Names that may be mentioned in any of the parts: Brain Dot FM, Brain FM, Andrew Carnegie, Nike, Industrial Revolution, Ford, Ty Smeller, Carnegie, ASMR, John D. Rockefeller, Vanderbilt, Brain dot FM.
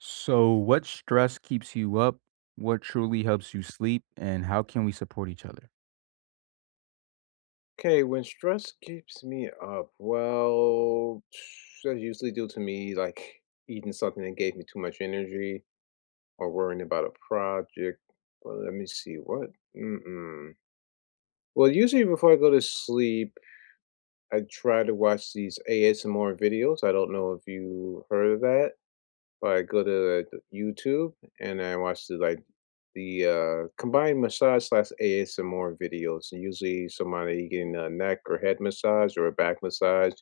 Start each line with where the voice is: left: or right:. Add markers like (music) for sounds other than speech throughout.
right: So, what stress keeps you up? What truly helps you sleep? And how can we support each other?
left: Okay, when stress keeps me up, well, (sniffs) that's usually due to me like eating something that gave me too much energy or worrying about a project. Well, let me see what. Mm-mm. Well, usually before I go to sleep, I try to watch these ASMR videos. I don't know if you heard of that. Or I go to YouTube and I watch the combined massage slash ASMR videos. And usually somebody getting a neck or head massage or a back massage.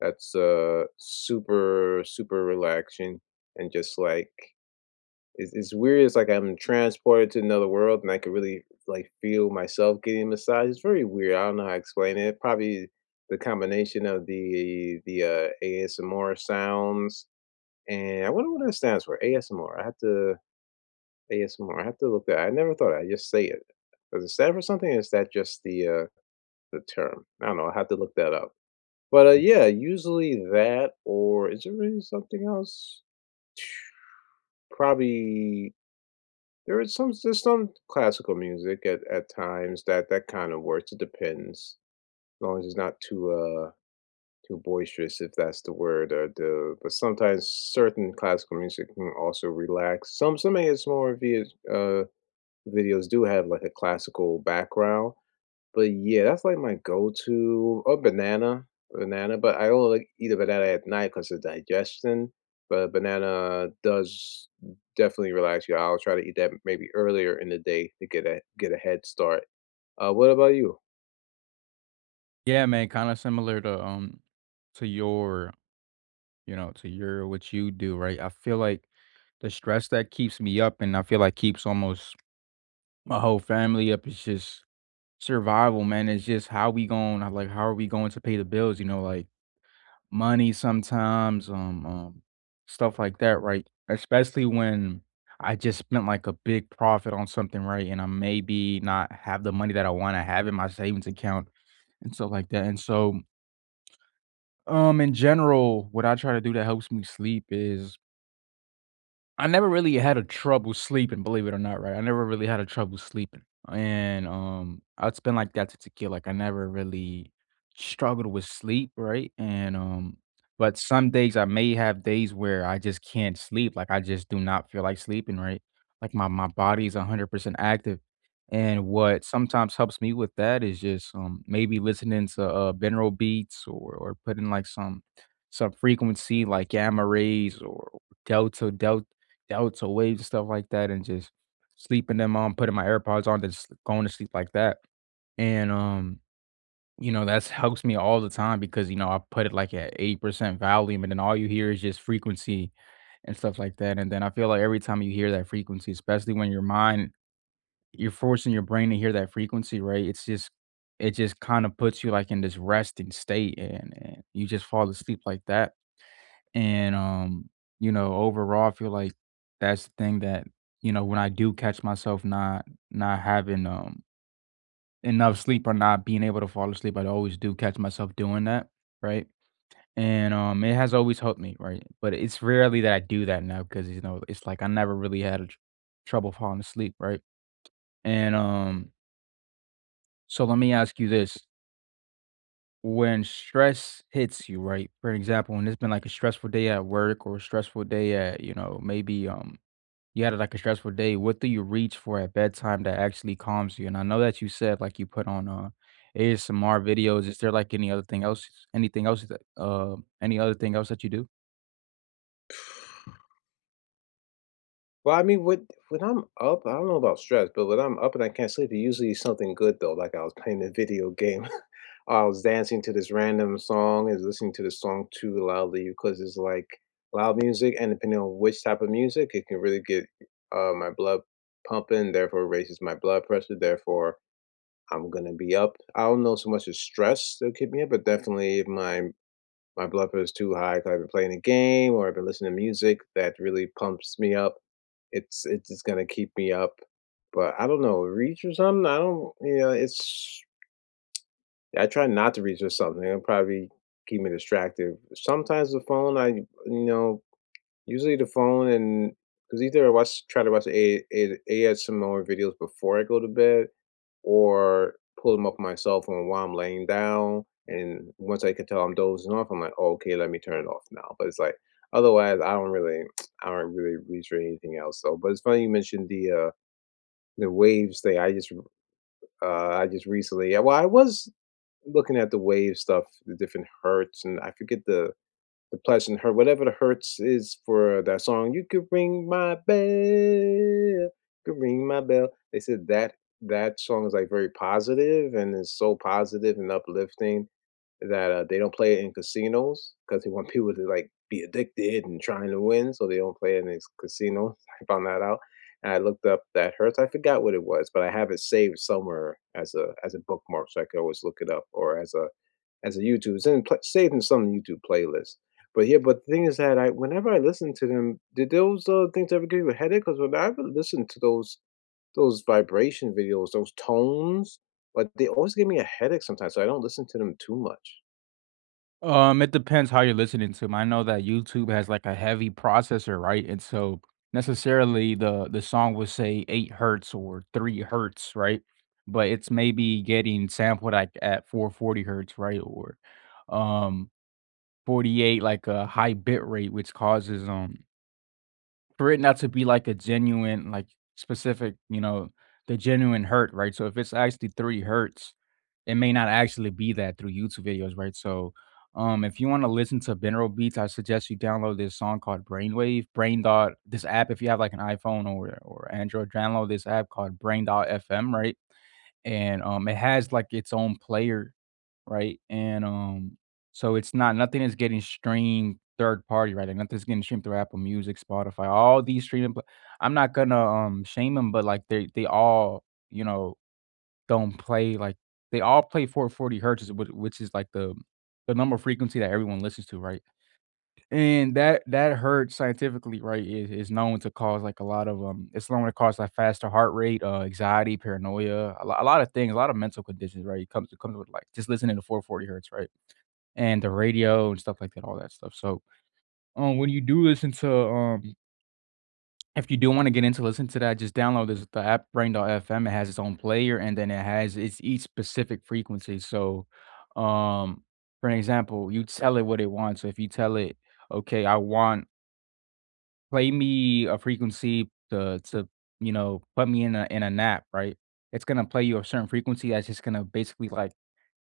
left: That's super super relaxing and just like it's weird. It's like I'm transported to another world and I can really like feel myself getting massaged. It's very weird. I don't know how to explain it. Probably the combination of the ASMR sounds, and I wonder what that stands for. ASMR. I have to ASMR. I have to look that. I never thought I'd just say it. Does it stand for something? Or is that just the term? I don't know. I have to look that up. But yeah, usually that, or is there really something else? Probably there is some classical music at times that that kind of works. It depends. As long as it's not too too boisterous, if that's the word, or the but sometimes certain classical music can also relax. Some ASMR vid uh, videos do have like a classical background, but yeah, that's like my go-to, or banana. But I don't like eat a banana at night because of digestion. But banana does definitely relax you. I'll try to eat that maybe earlier in the day to get a head start. What about you?
right: Yeah, man, kind of similar to your, you know, to your what you do, right? I feel like the stress that keeps me up and I feel like keeps almost my whole family up is just survival, man. It's just how we going to like how are we going to pay the bills, you know, like money sometimes, stuff like that, right? Especially when I just spent like a big profit on something, right? And I maybe not have the money that I wanna have in my savings account and stuff like that. And so, in general, what I try to do that helps me sleep is I never really had a trouble sleeping, believe it or not, right? I never really had a trouble sleeping. And it's been like that to tequila. Like I never really struggled with sleep, right? And but some days I may have days where I just can't sleep. Like I just do not feel like sleeping, right? Like my my body's 100% active. And what sometimes helps me with that is just maybe listening to binaural beats or putting like some frequency like gamma rays or delta out to waves and stuff like that and just sleeping them on, putting my AirPods on, just going to sleep like that. And you know, that's helps me all the time because you know, I put it like at 80% volume and then all you hear is just frequency and stuff like that. And then I feel like every time you hear that frequency, especially when your mind you're forcing your brain to hear that frequency, right? It's just it just kind of puts you like in this resting state and you just fall asleep like that. And, you know, overall, I feel like that's the thing that, you know, when I do catch myself not having, enough sleep or not being able to fall asleep, I always do catch myself doing that, right? And, it has always helped me, right? But it's rarely that I do that now because, you know, it's like I never really had a trouble falling asleep, right? And, so let me ask you this. When stress hits you, right? For example, when it's been like a stressful day at work or a stressful day at, you know, maybe you had, like, a stressful day, what do you reach for at bedtime that actually calms you? And I know that you said, like, you put on, ASMR videos. Is there, like, anything else that, any other thing else that you do?
left: Well, I mean, when I'm up, I don't know about stress, but when I'm up and I can't sleep, it usually is something good though. Like I was playing a video game, (laughs) I was dancing to this random song, and listening to the song too loudly because it's like loud music, and depending on which type of music, it can really get my blood pumping, therefore raises my blood pressure, therefore I'm gonna be up. I don't know so much as stress that keep me up, but definitely my blood pressure is too high because 'cause I've been playing a game or I've been listening to music that really pumps me up. It's just gonna keep me up. But I don't know, reach or something? I don't you know, it's I try not to reach for something. It'll probably keep me distracted. Sometimes the phone I you know, Usually the phone, and because either I watch try to watch A a ASMR some more videos before I go to bed, or pull 'em up on my cell phone while I'm laying down, and once I can tell I'm dozing off, I'm like, "Oh, okay, let me turn it off now," but it's like, otherwise, I don't really (tsk) I don't really reach for anything else. So but it's funny you mentioned the waves thing. I just recently, yeah, well, I was looking at the wave stuff, the different hertz, and I forget the pleasant hurt, whatever the hurts is for that song, "You Could Ring My Bell, Could Ring My Bell." They said that that song is, like, very positive, and is so positive and uplifting that, they don't play it in casinos because they want (laughs) people to, like, be addicted and trying to win, so they don't play it in these casinos. (laughs) I found that out, and I looked up that hurts. I forgot what it was, but I have it saved somewhere as a bookmark so I could always look it up, or as a YouTube it's in pla saved in some YouTube playlist. But yeah, but the thing is that I whenever I listen to them, did those things ever give you a headache? Because when I ever listen to those vibration videos, those tones, but they always give me a headache sometimes, so I don't listen to them too much.
right: It depends how you're listening to 'em. I know that YouTube has, like, a heavy processor, right? And so, necessarily, the song will say 8 hertz or 3 hertz, right? But it's maybe getting sampled, like, at 440 hertz, right? Or, um, 48, like, a high bit rate, which causes, for it not to be like a genuine, like specific, you know, the genuine hurt, right? So if it's actually three hurts, it may not actually be that through YouTube videos, right? So if you want to listen to binaural beats, I suggest you download this song called this app if you have like an iPhone or Android, download this app called Brain Dot FM, right? And it has like its own player, right? And, so it's not nothing is getting streamed third party, right? Like, nothing's getting streamed through Apple Music, Spotify, all these streaming pla I'm not gonna, shame them, but, like, they all, you know, don't play, like they all play 440 hertz, which is, like, the number frequency that everyone listens to, right? And that hertz scientifically, right, is known to cause, like, a lot of, it's known to cause, like, faster heart rate, anxiety, paranoia, a lot of things, a lot of mental conditions, right? It comes with, like, just listening to 440 hertz, right? And the radio and stuff like that, all that stuff. So, when you do listen to, if you do want to get into listen to that, just download this the app Brain FM. It has its own player, and then it has its each specific frequency. So, um, for an example, you tell it what it wants. So if you tell it, okay, I want play me a frequency to you know put me in a nap, right? It's gonna play you a certain frequency that's just gonna basically like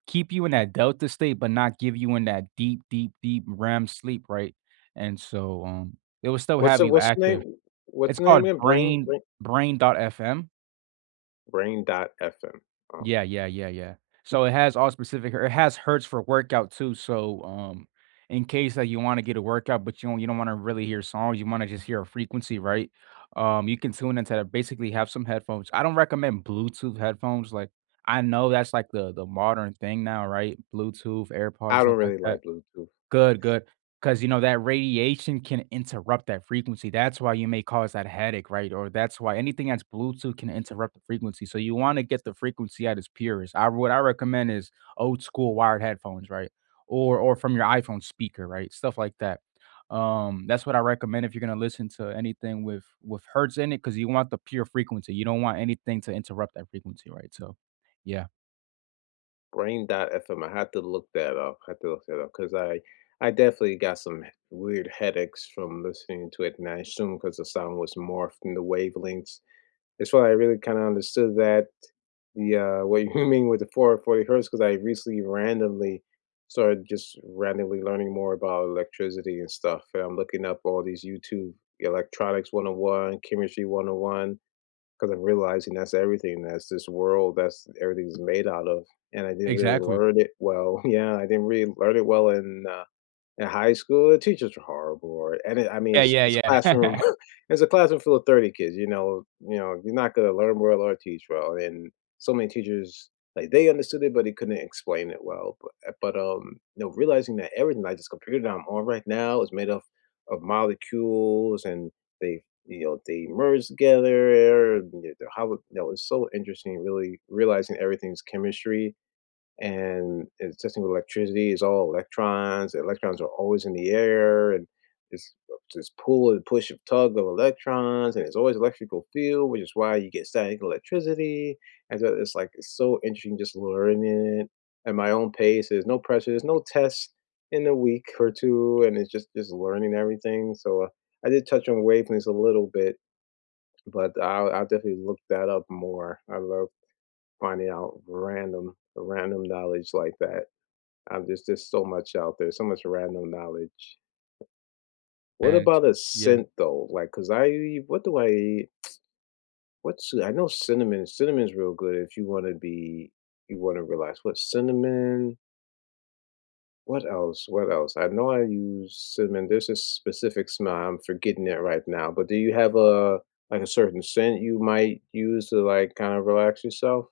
right: keep you in that delta state, but not give you in that deep, deep, deep REM sleep, right? And so, it will still have you
left: What's the
right: active.
left: name? What's
right: It's
left: the name
right: called
left: again?
right: Brain Brain FM.
left: Brain dot FM. Oh,
right: Yeah, yeah, yeah, yeah. So it has all specific it has hertz for workout too, so, in case that you wanna get a workout, but you don't wanna really hear songs, you wanna just hear a frequency, right? You can tune into that, basically have some headphones. I don't recommend Bluetooth headphones, like, I know that's, like, the modern thing now, right? Bluetooth, AirPods,
left: I
right: stuff
left: don't
right: like
left: really like
right: that.
left: Bluetooth.
right: Good, good, because you know, that radiation can interrupt that frequency. That's why you may cause that headache, right? Or that's why anything that's Bluetooth can interrupt the frequency. So you wanna get the frequency at its purest. I what I recommend is old school wired headphones, right? Or from your iPhone speaker, right? Stuff like that. That's what I recommend if you're gonna listen to anything with hertz in it, because you want the pure frequency. You don't want anything to interrupt that frequency, right? So, yeah.
left: Brain dot FM. I had to look that up because I definitely got some weird headaches from listening to it, and I assume because the sound was morphed in the wavelengths. That's why I really kinda understood that what you (laughs) mean with the 440 hertz. Because I recently randomly started just randomly learning more about electricity and stuff, and I'm looking up all these YouTube electronics 101, chemistry one oh one, because 'cause I'm realizing that's everything, that's this world, that's everything's made out of, and I didn't really
right: Exactly.
left: learn it well. (laughs) Yeah, I didn't really learn it well in high school. The teachers were horrible, or and it I mean,
right: Yeah,
left: it's
right: yeah,
left: it's a classroom
right: yeah. (laughs)
left: (laughs) it's a classroom full of 30 kids, you know, you're not gonna learn well or teach well, and so many teachers, like, they understood it, but they couldn't explain it well, but you know, realizing that everything, like, this computer that I'm on right now is made of molecules, and they they merge together, and the how you know, it's so interesting really realizing everything's chemistry, and it's testing with electricity. It's all electrons. The electrons are always in the air, and it's this pull and push and tug of electrons, and it's always electrical field, which is why you get static electricity. And so it's like it's so interesting just learning it at my own pace. There's no pressure. There's no tests in a week or two, and it's just learning everything. So I did touch on wavelengths a little bit, but I'll definitely look that up more. I love finding out random knowledge like that. There's just so much out there, so much random knowledge. What
right: And
left: about a
right: yeah.
left: scent though? Like, cause what do I eat? What's I know cinnamon. Cinnamon's real good if you want to be you want to realize what cinnamon. What else? What else? I know I use cinnamon. There's a specific smell. I'm forgetting it right now. But do you have a like a certain scent you might use to like kind of relax yourself?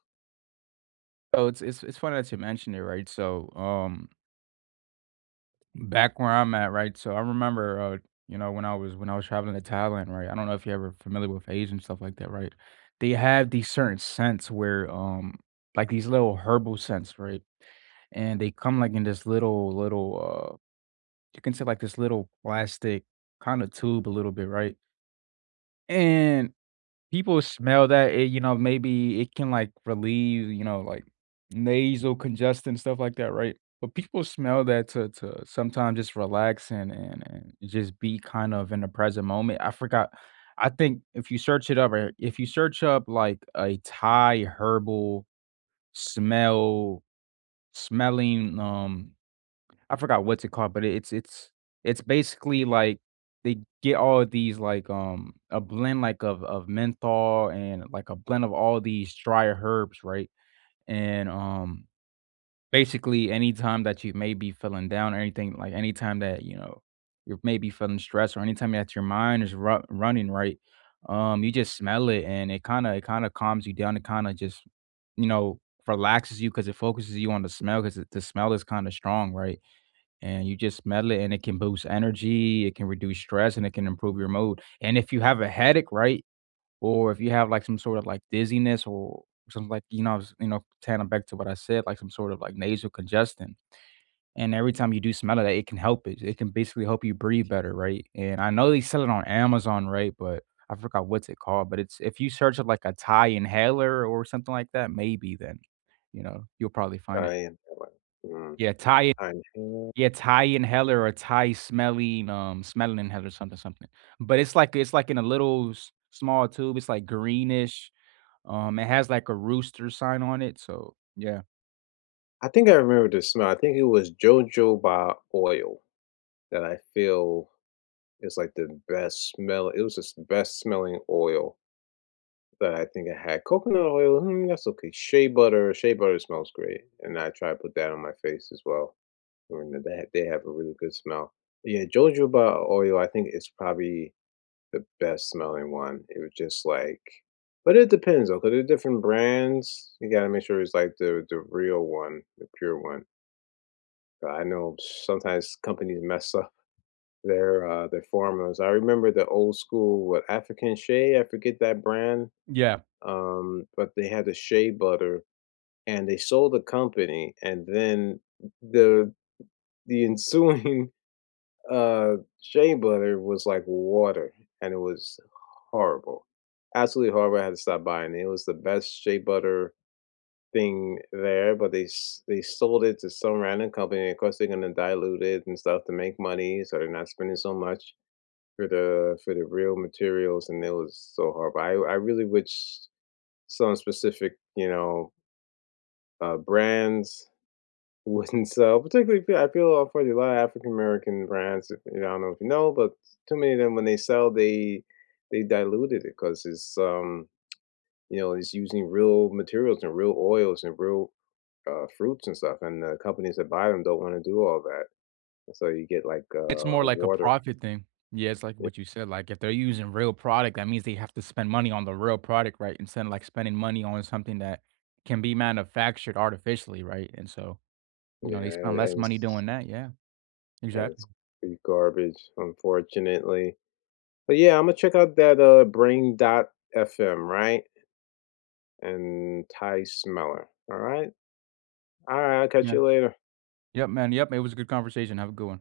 right: So it's funny that you mentioned it, right? So, back where I'm at, right? So I remember, you know, when I was traveling to Thailand, right? I don't know if you're ever familiar with Asian and stuff like that, right? They have these certain scents where, like these little herbal scents, right? And they come like in this little, you can say like this little plastic kind of tube, a little bit, right? And people smell that, it you know, maybe it can, like, relieve, you know, like, nasal congestion, stuff like that, right? But people smell that to sometimes just relax and just be kind of in the present moment. I forgot I think if you search it up or if you search up, like, a Thai herbal smell smelling, I forgot what's it called, but it's basically like they get all of these like a blend like of menthol and like a blend of all these dry herbs, right? And basically anytime that you may be feeling down or anything, like anytime that you know you're maybe feeling stressed or anytime that your mind is running, right? You just smell it and it kind of calms you down. It kind of just you know relaxes you because it focuses you on the smell because the smell is kind of strong, right? And you just smell it and it can boost energy, it can reduce stress, and it can improve your mood. And if you have a headache, right, or if you have like some sort of like dizziness or something like you know, I was, you know, tanning back to what I said, like some sort of like nasal congestion. And every time you do smell it, it can help it. It can basically help you breathe better, right? And I know they sell it on Amazon, right? But I forgot what's it called. But it's if you search it like a Thai inhaler or something like that, maybe then you know you'll probably find
left: I
right: it.
left: am. Mm,
right: Yeah, Thai
left: I inhale.
right: yeah, Thai inhaler or Thai smelling, smelling inhaler, something, something. But it's like in a little small tube. It's like greenish. It has like a rooster sign on it. So yeah,
left: I think I remember the smell. I think it was JoJoba oil. That I feel is like the best smell, it was just the best smelling oil that I think I had. Coconut oil, mm, that's okay. Shea butter smells great, and I try to put that on my face as well. I mean, they have a really good smell. Yeah, jojoba oil, I think it's probably the best smelling one. It was just like, but it depends though, because there's different brands. You gotta make sure it's like the real one, the pure one. But I know sometimes companies mess up their are they're I remember the old school, what, African Shea? I forget that brand,
right: yeah,
left: but they had the shea butter, and they sold the company, and then the the ensuing, (laughs) shea butter was like water, and it was horrible. Absolutely horrible, I had to stop buying it. It was the best shea butter thing there, but they sold it to some random company. Of course, they're gonna dilute it and stuff to make money, so they're not spending so much for the real materials, and it was so horrible. I really wish some specific, you know, brands (laughs) wouldn't sell. Particularly, I feel unfortunately a lot of African American brands. You know, I don't know if you know, but too many of them when they sell, they diluted it because it's you know it's using real materials and real oils and real fruits and stuff, and the companies that buy them don't want to do all that. So you get like
right: it's
left: a
right: more like a
left: water.
right: profit thing. Yeah, it's like what you said. Like if they're using real product, that means they have to spend money on the real product, right? Instead of like spending money on something that can be manufactured artificially, right? And so you know they spend
left: Yeah,
right: less
left: and
right: money
left: it's
right: doing that. Yeah,
left: yeah,
right: exactly.
left: it's pretty garbage, unfortunately. But yeah, I'm gonna check out that Brain dot FM, right? And Ty Smeller. All right. All right, I'll catch
right: Yeah.
left: you later.
right: Yep, man. Yep. It was a good conversation. Have a good one.